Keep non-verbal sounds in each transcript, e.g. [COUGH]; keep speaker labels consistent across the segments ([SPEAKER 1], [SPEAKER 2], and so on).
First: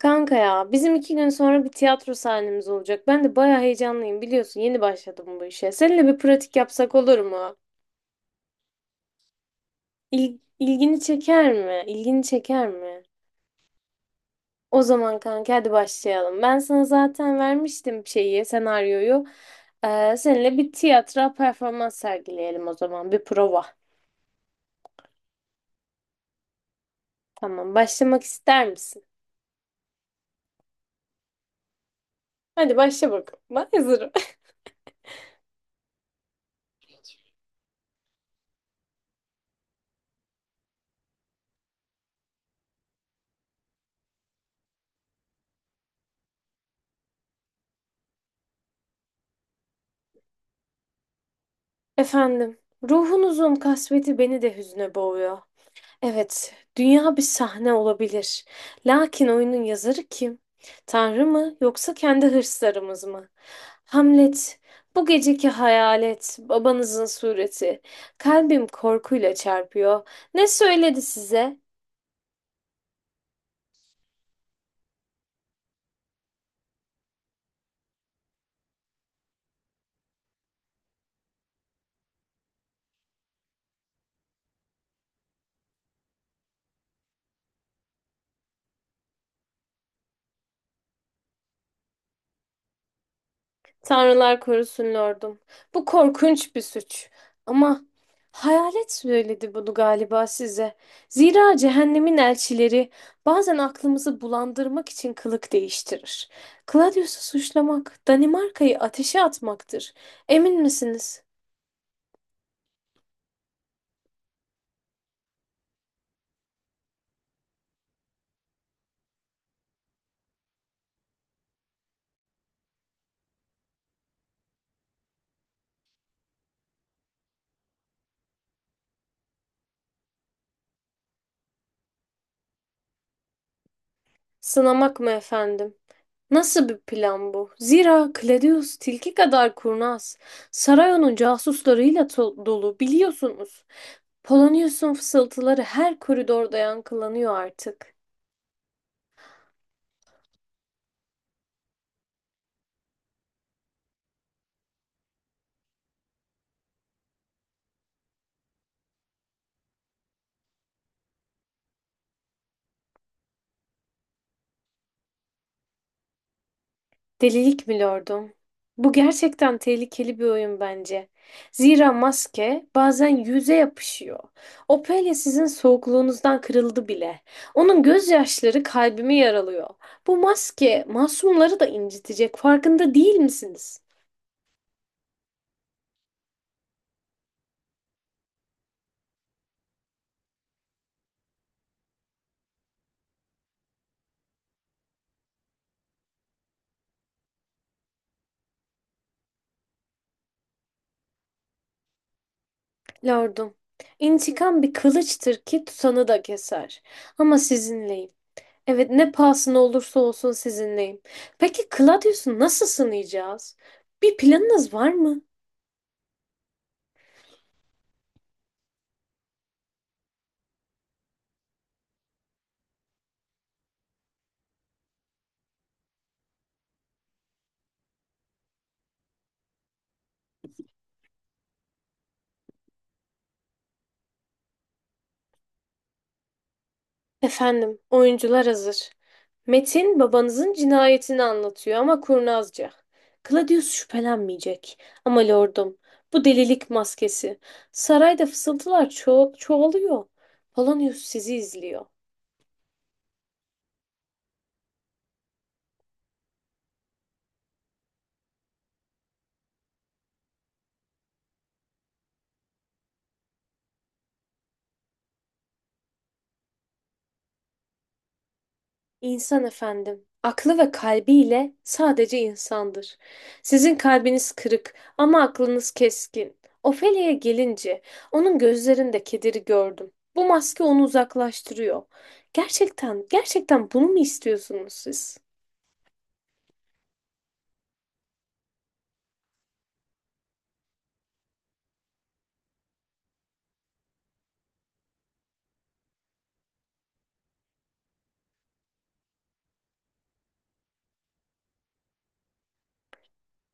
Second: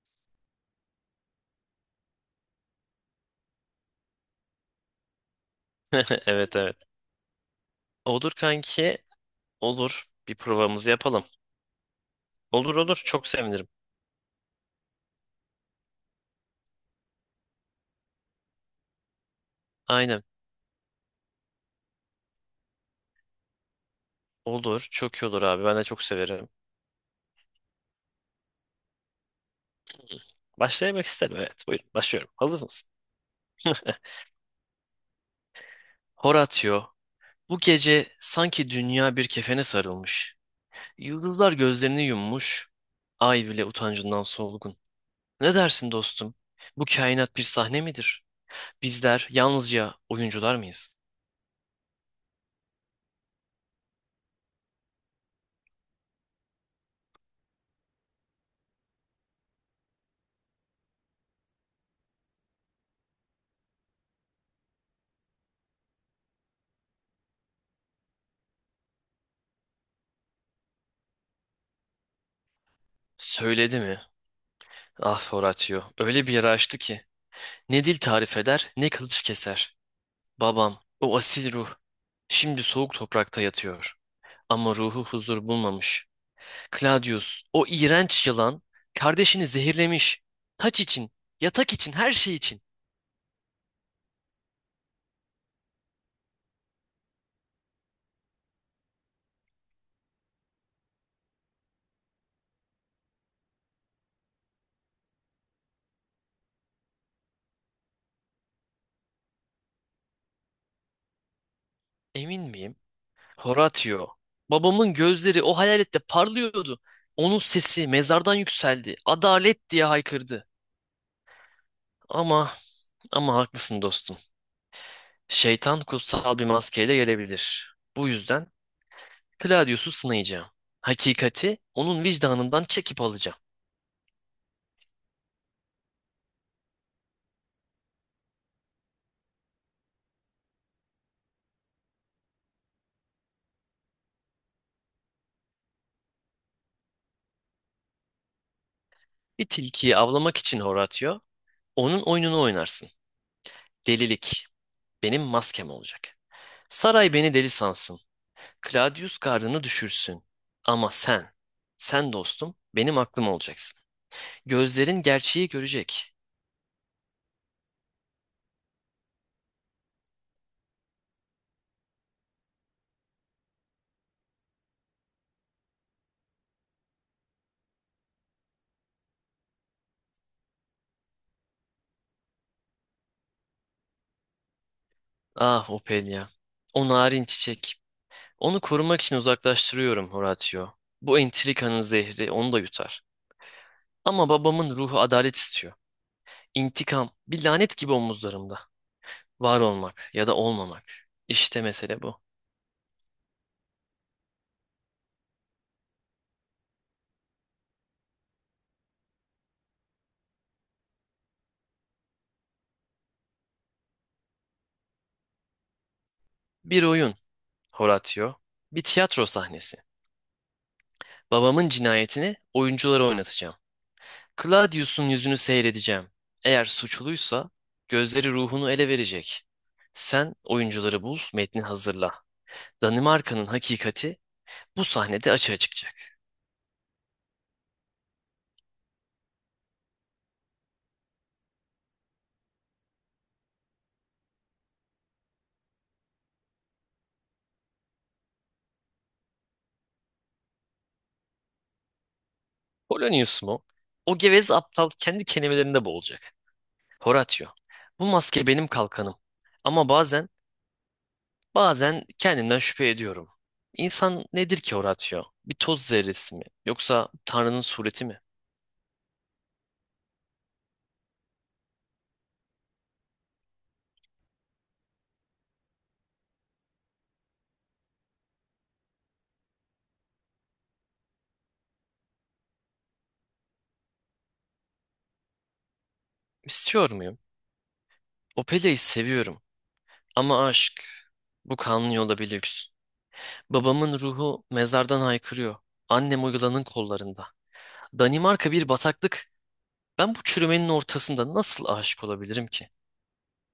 [SPEAKER 1] Kanka ya bizim iki gün sonra bir tiyatro sahnemiz olacak. Ben de bayağı heyecanlıyım biliyorsun yeni başladım bu işe. Seninle bir
[SPEAKER 2] [LAUGHS] Evet,
[SPEAKER 1] pratik
[SPEAKER 2] evet.
[SPEAKER 1] yapsak olur mu?
[SPEAKER 2] Olur kanki. Olur. Bir provamızı
[SPEAKER 1] İlgini
[SPEAKER 2] yapalım.
[SPEAKER 1] çeker mi? İlgini çeker
[SPEAKER 2] Olur, olur.
[SPEAKER 1] mi?
[SPEAKER 2] Çok sevinirim.
[SPEAKER 1] O zaman kanka hadi başlayalım. Ben sana zaten vermiştim şeyi, senaryoyu.
[SPEAKER 2] Aynen.
[SPEAKER 1] Seninle bir tiyatro performans sergileyelim o zaman. Bir prova.
[SPEAKER 2] Olur. Çok iyi olur abi. Ben de çok severim.
[SPEAKER 1] Tamam başlamak ister misin?
[SPEAKER 2] Başlayamak isterim. Evet. Buyurun. Başlıyorum. Hazır
[SPEAKER 1] Hadi
[SPEAKER 2] mısın?
[SPEAKER 1] başla bakalım. Ben hazırım.
[SPEAKER 2] Horatio. Bu gece sanki dünya bir kefene sarılmış. Yıldızlar gözlerini yummuş. Ay bile utancından solgun. Ne dersin dostum? Bu kainat bir sahne midir? Bizler yalnızca oyuncular mıyız?
[SPEAKER 1] [LAUGHS] Efendim, ruhunuzun kasveti beni de hüzne boğuyor. Evet, dünya bir sahne olabilir. Lakin oyunun yazarı kim? Tanrı mı yoksa kendi hırslarımız mı? Hamlet, bu geceki hayalet, babanızın sureti. Kalbim korkuyla çarpıyor. Ne söyledi size?
[SPEAKER 2] Söyledi mi? Ah Horatio. Öyle bir yara açtı ki. Ne dil tarif eder, ne kılıç keser. Babam, o asil ruh, şimdi soğuk toprakta yatıyor. Ama ruhu huzur bulmamış. Claudius, o iğrenç yılan, kardeşini zehirlemiş. Taç için, yatak için, her şey için.
[SPEAKER 1] Tanrılar korusun lordum. Bu korkunç bir suç. Ama hayalet söyledi bunu galiba size. Zira cehennemin elçileri bazen aklımızı bulandırmak için kılık değiştirir. Claudius'u suçlamak, Danimarka'yı ateşe atmaktır. Emin misiniz?
[SPEAKER 2] Emin miyim? Horatio, babamın gözleri o hayalette parlıyordu. Onun sesi mezardan yükseldi. Adalet diye haykırdı. Ama, ama haklısın dostum. Şeytan kutsal bir maskeyle gelebilir. Bu yüzden Claudius'u sınayacağım. Hakikati onun vicdanından çekip alacağım.
[SPEAKER 1] Sınamak mı efendim? Nasıl bir plan bu? Zira Claudius tilki kadar kurnaz. Saray onun casuslarıyla dolu biliyorsunuz. Polonius'un fısıltıları her koridorda yankılanıyor artık.
[SPEAKER 2] Bir tilkiyi avlamak için Horatio, onun oyununu oynarsın. Delilik benim maskem olacak. Saray beni deli sansın. Claudius gardını düşürsün. Ama sen, sen dostum benim aklım olacaksın. Gözlerin gerçeği görecek.
[SPEAKER 1] Delilik mi lordum? Bu gerçekten tehlikeli bir oyun bence. Zira maske bazen yüze yapışıyor. Ophelia sizin soğukluğunuzdan kırıldı bile. Onun gözyaşları kalbimi yaralıyor. Bu maske masumları da incitecek. Farkında değil misiniz?
[SPEAKER 2] Ah Ophelia. O narin çiçek. Onu korumak için uzaklaştırıyorum Horatio. Bu entrikanın zehri onu da yutar. Ama babamın ruhu adalet istiyor. İntikam, bir lanet gibi omuzlarımda. Var olmak ya da olmamak. İşte mesele bu.
[SPEAKER 1] Lordum, intikam bir kılıçtır ki tutanı da keser. Ama sizinleyim. Evet, ne pahasına olursa olsun sizinleyim. Peki Claudius'u nasıl sınayacağız? Bir planınız var mı?
[SPEAKER 2] Bir oyun, Horatio. Bir tiyatro sahnesi. Babamın cinayetini oyunculara oynatacağım. Claudius'un yüzünü seyredeceğim. Eğer suçluysa gözleri ruhunu ele verecek. Sen oyuncuları bul, metni hazırla. Danimarka'nın hakikati bu sahnede açığa çıkacak.
[SPEAKER 1] Efendim, oyuncular hazır. Metin babanızın cinayetini anlatıyor ama kurnazca. Claudius şüphelenmeyecek. Ama lordum, bu delilik maskesi. Sarayda fısıltılar çoğalıyor. Polonius sizi izliyor.
[SPEAKER 2] Polonius mu? O gevez aptal kendi kelimelerinde boğulacak. Horatio. Bu maske benim kalkanım. Ama bazen, bazen kendimden şüphe ediyorum. İnsan nedir ki Horatio? Bir toz zerresi mi? Yoksa Tanrı'nın sureti mi?
[SPEAKER 1] İnsan efendim, aklı ve kalbiyle sadece insandır. Sizin kalbiniz kırık ama aklınız keskin. Ofelia'ya gelince onun gözlerinde kederi gördüm. Bu maske onu uzaklaştırıyor. Gerçekten, gerçekten bunu mu istiyorsunuz siz?
[SPEAKER 2] İstiyor muyum? Opelia'yı seviyorum. Ama aşk, bu kanlı yolda bir lüks. Babamın ruhu mezardan haykırıyor. Annem uygulanın kollarında. Danimarka bir bataklık. Ben bu çürümenin ortasında nasıl aşık olabilirim ki?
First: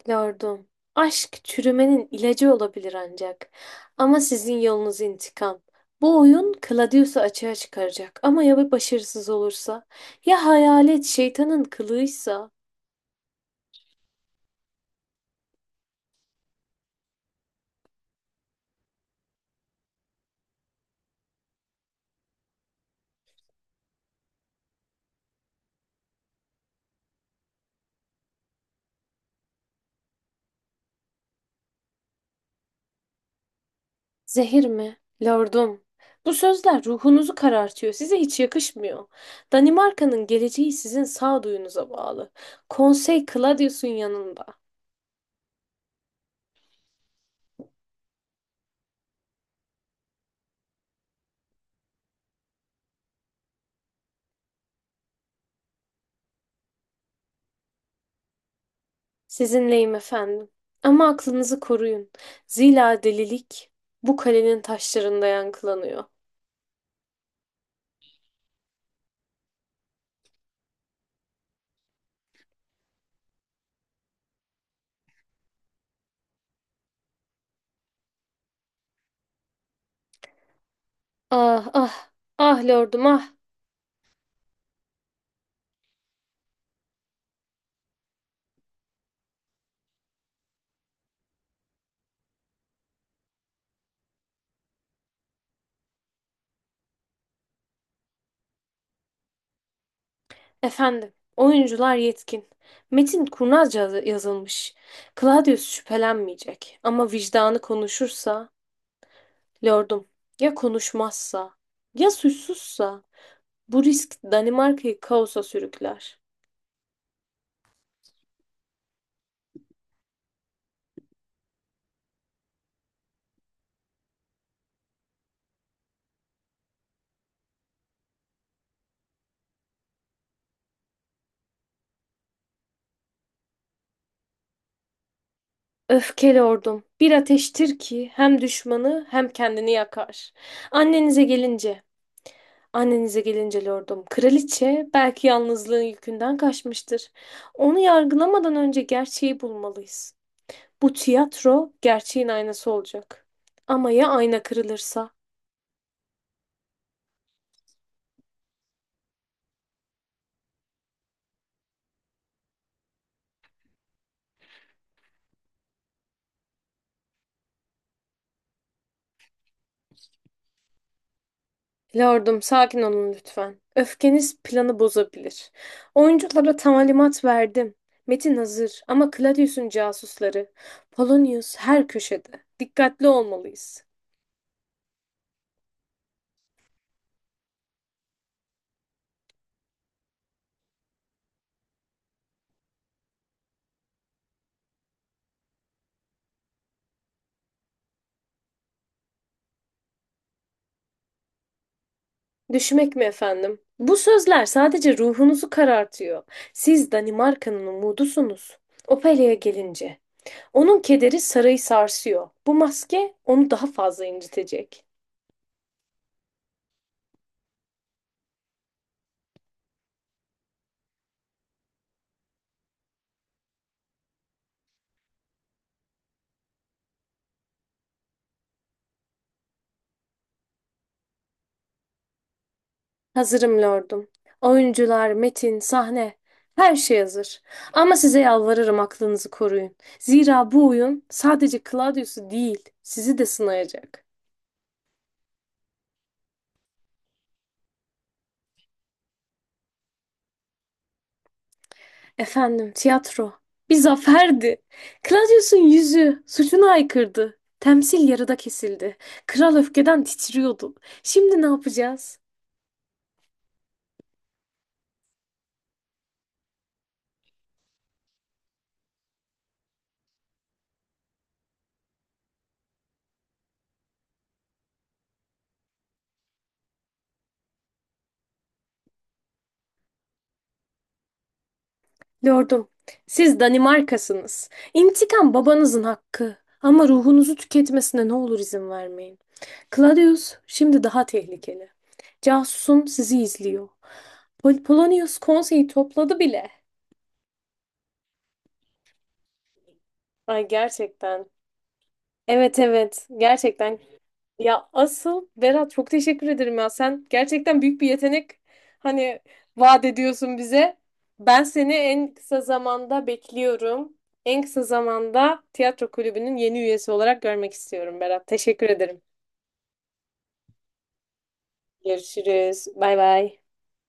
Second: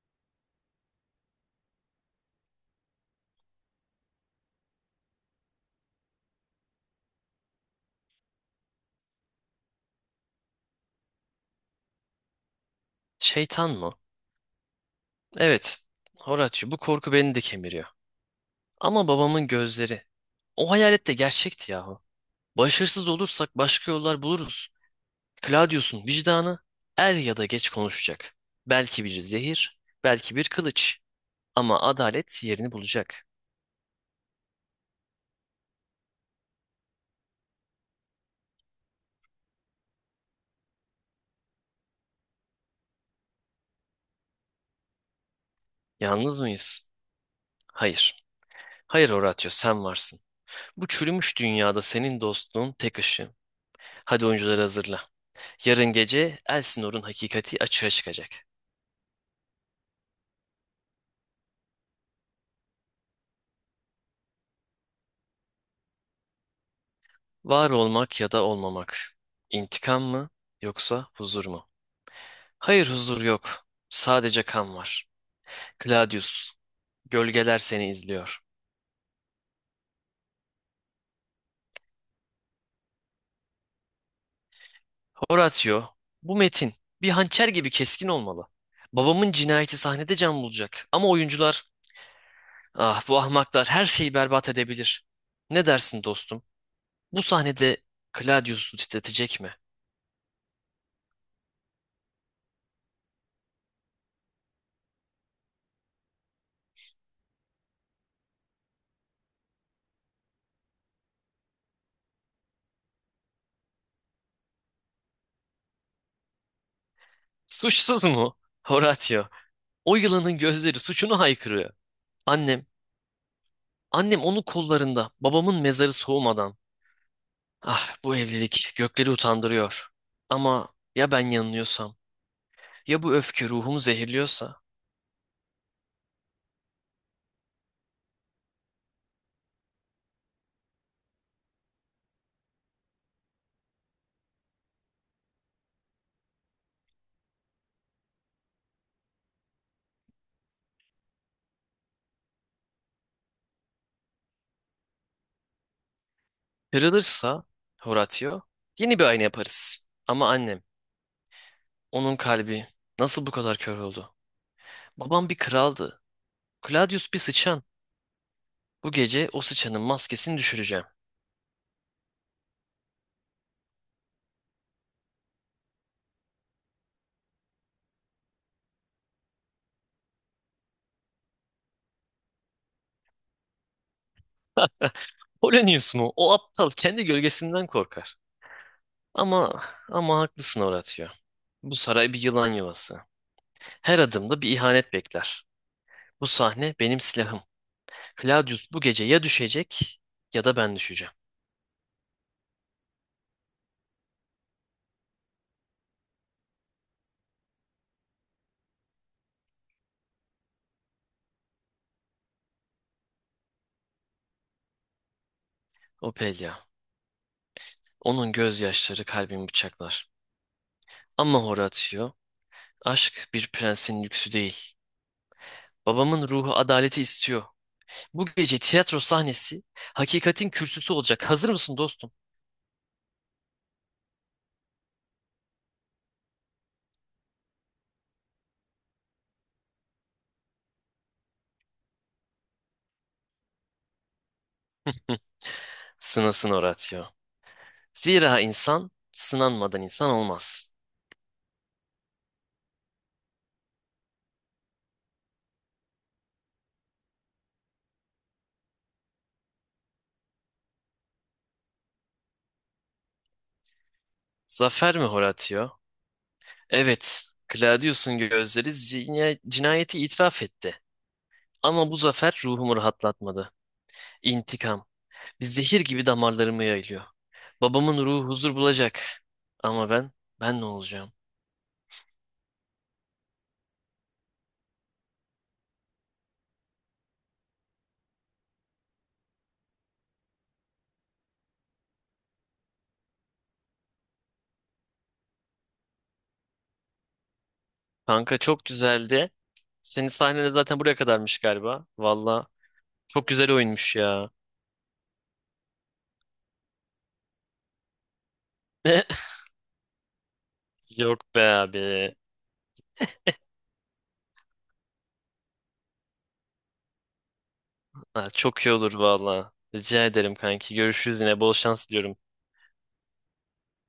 [SPEAKER 1] Lordum, aşk çürümenin ilacı olabilir ancak. Ama sizin yolunuz intikam. Bu oyun Claudius'u açığa çıkaracak ama ya bir başarısız olursa? Ya hayalet şeytanın kılığıysa?
[SPEAKER 2] Şeytan mı? Evet. Horatio, bu korku beni de kemiriyor. Ama babamın gözleri. O hayalet de gerçekti yahu. Başarısız olursak başka yollar buluruz. Claudius'un vicdanı er ya da geç konuşacak. Belki bir zehir, belki bir kılıç. Ama adalet yerini bulacak.
[SPEAKER 1] Zehir mi? Lordum. Bu sözler ruhunuzu karartıyor. Size hiç yakışmıyor. Danimarka'nın geleceği sizin sağduyunuza bağlı. Konsey Claudius'un yanında.
[SPEAKER 2] Yalnız mıyız? Hayır. Hayır Horatio, sen varsın. Bu çürümüş dünyada senin dostluğun tek ışığım. Hadi oyuncuları hazırla. Yarın gece Elsinor'un hakikati açığa çıkacak.
[SPEAKER 1] Sizinleyim efendim. Ama aklınızı koruyun. Zira delilik bu kalenin taşlarında yankılanıyor.
[SPEAKER 2] Var olmak ya da olmamak. İntikam mı yoksa huzur mu? Hayır, huzur yok. Sadece kan var. Claudius, gölgeler seni izliyor.
[SPEAKER 1] Ah ah. Ah lordum ah.
[SPEAKER 2] Horatio, bu metin bir hançer gibi keskin olmalı. Babamın cinayeti sahnede can bulacak. Ama oyuncular, ah bu ahmaklar her şeyi berbat edebilir. Ne dersin dostum? Bu sahnede Claudius'u titretecek mi?
[SPEAKER 1] Efendim. Oyuncular yetkin. Metin kurnazca yazılmış. Claudius şüphelenmeyecek. Ama vicdanı konuşursa lordum, ya konuşmazsa, ya suçsuzsa bu risk Danimarka'yı kaosa sürükler.
[SPEAKER 2] Suçsuz mu? Horatio. O yılanın gözleri suçunu haykırıyor. Annem, annem onun kollarında, babamın mezarı soğumadan. Ah, bu evlilik gökleri utandırıyor. Ama ya ben yanılıyorsam, ya bu öfke ruhumu zehirliyorsa,
[SPEAKER 1] Öfke lordum, bir ateştir ki hem düşmanı hem kendini yakar. Annenize gelince, annenize gelince lordum, kraliçe belki yalnızlığın yükünden kaçmıştır. Onu yargılamadan önce gerçeği bulmalıyız. Bu tiyatro gerçeğin aynası olacak. Ama ya ayna kırılırsa?
[SPEAKER 2] kırılırsa Horatio, yeni bir ayna yaparız. Ama annem, onun kalbi nasıl bu kadar kör oldu? Babam bir kraldı. Claudius bir sıçan. Bu gece o sıçanın maskesini düşüreceğim.
[SPEAKER 1] Lordum, sakin olun lütfen. Öfkeniz planı bozabilir. Oyunculara talimat verdim. Metin hazır ama Claudius'un casusları. Polonius her köşede. Dikkatli olmalıyız.
[SPEAKER 2] Polonius mu? O aptal kendi gölgesinden korkar. Ama ama haklısın Horatio. Bu saray bir yılan yuvası. Her adımda bir ihanet bekler. Bu sahne benim silahım. Claudius bu gece ya düşecek ya da ben düşeceğim.
[SPEAKER 1] Düşmek mi efendim? Bu sözler sadece ruhunuzu karartıyor. Siz Danimarka'nın umudusunuz. Opelia'ya gelince. Onun kederi sarayı sarsıyor. Bu maske onu daha fazla incitecek.
[SPEAKER 2] Opelia. Onun gözyaşları kalbimi bıçaklar. Ama Horatio, aşk bir prensin lüksü değil. Babamın ruhu adaleti istiyor. Bu gece tiyatro sahnesi hakikatin kürsüsü olacak. Hazır mısın dostum?
[SPEAKER 1] Hazırım lordum. Oyuncular, metin, sahne, her şey hazır. Ama size yalvarırım aklınızı koruyun. Zira bu oyun sadece Claudius'u değil, sizi de sınayacak.
[SPEAKER 2] Sınasın Horatio. Zira insan sınanmadan insan olmaz.
[SPEAKER 1] Efendim, tiyatro bir zaferdi. Claudius'un yüzü suçuna aykırdı. Temsil yarıda kesildi. Kral öfkeden titriyordu. Şimdi ne yapacağız?
[SPEAKER 2] Zafer mi Horatio? Evet, Claudius'un gözleri cinayeti itiraf etti. Ama bu zafer ruhumu rahatlatmadı. İntikam, bir zehir gibi damarlarımı yayılıyor. Babamın ruhu huzur bulacak. Ama ben, ben ne olacağım?
[SPEAKER 1] Lordum, siz Danimarkasınız. İntikam babanızın hakkı. Ama ruhunuzu tüketmesine ne olur izin vermeyin. Claudius şimdi daha tehlikeli. Casusum sizi izliyor. Polonius konseyi topladı bile.
[SPEAKER 2] Kanka çok güzeldi. Senin
[SPEAKER 1] Ay
[SPEAKER 2] sahnene zaten buraya
[SPEAKER 1] gerçekten.
[SPEAKER 2] kadarmış galiba. Valla
[SPEAKER 1] Evet evet,
[SPEAKER 2] çok güzel
[SPEAKER 1] gerçekten.
[SPEAKER 2] oyunmuş ya.
[SPEAKER 1] Ya asıl Berat çok teşekkür ederim ya. Sen gerçekten büyük bir yetenek
[SPEAKER 2] [LAUGHS]
[SPEAKER 1] hani vaat ediyorsun bize.
[SPEAKER 2] Yok be
[SPEAKER 1] Ben seni en
[SPEAKER 2] abi.
[SPEAKER 1] kısa zamanda bekliyorum. En kısa zamanda tiyatro kulübünün yeni üyesi olarak görmek istiyorum Berat.
[SPEAKER 2] Ha, çok
[SPEAKER 1] Teşekkür
[SPEAKER 2] iyi olur
[SPEAKER 1] ederim.
[SPEAKER 2] valla. Rica ederim kanki. Görüşürüz yine. Bol şans diliyorum.
[SPEAKER 1] Görüşürüz. Bay bay.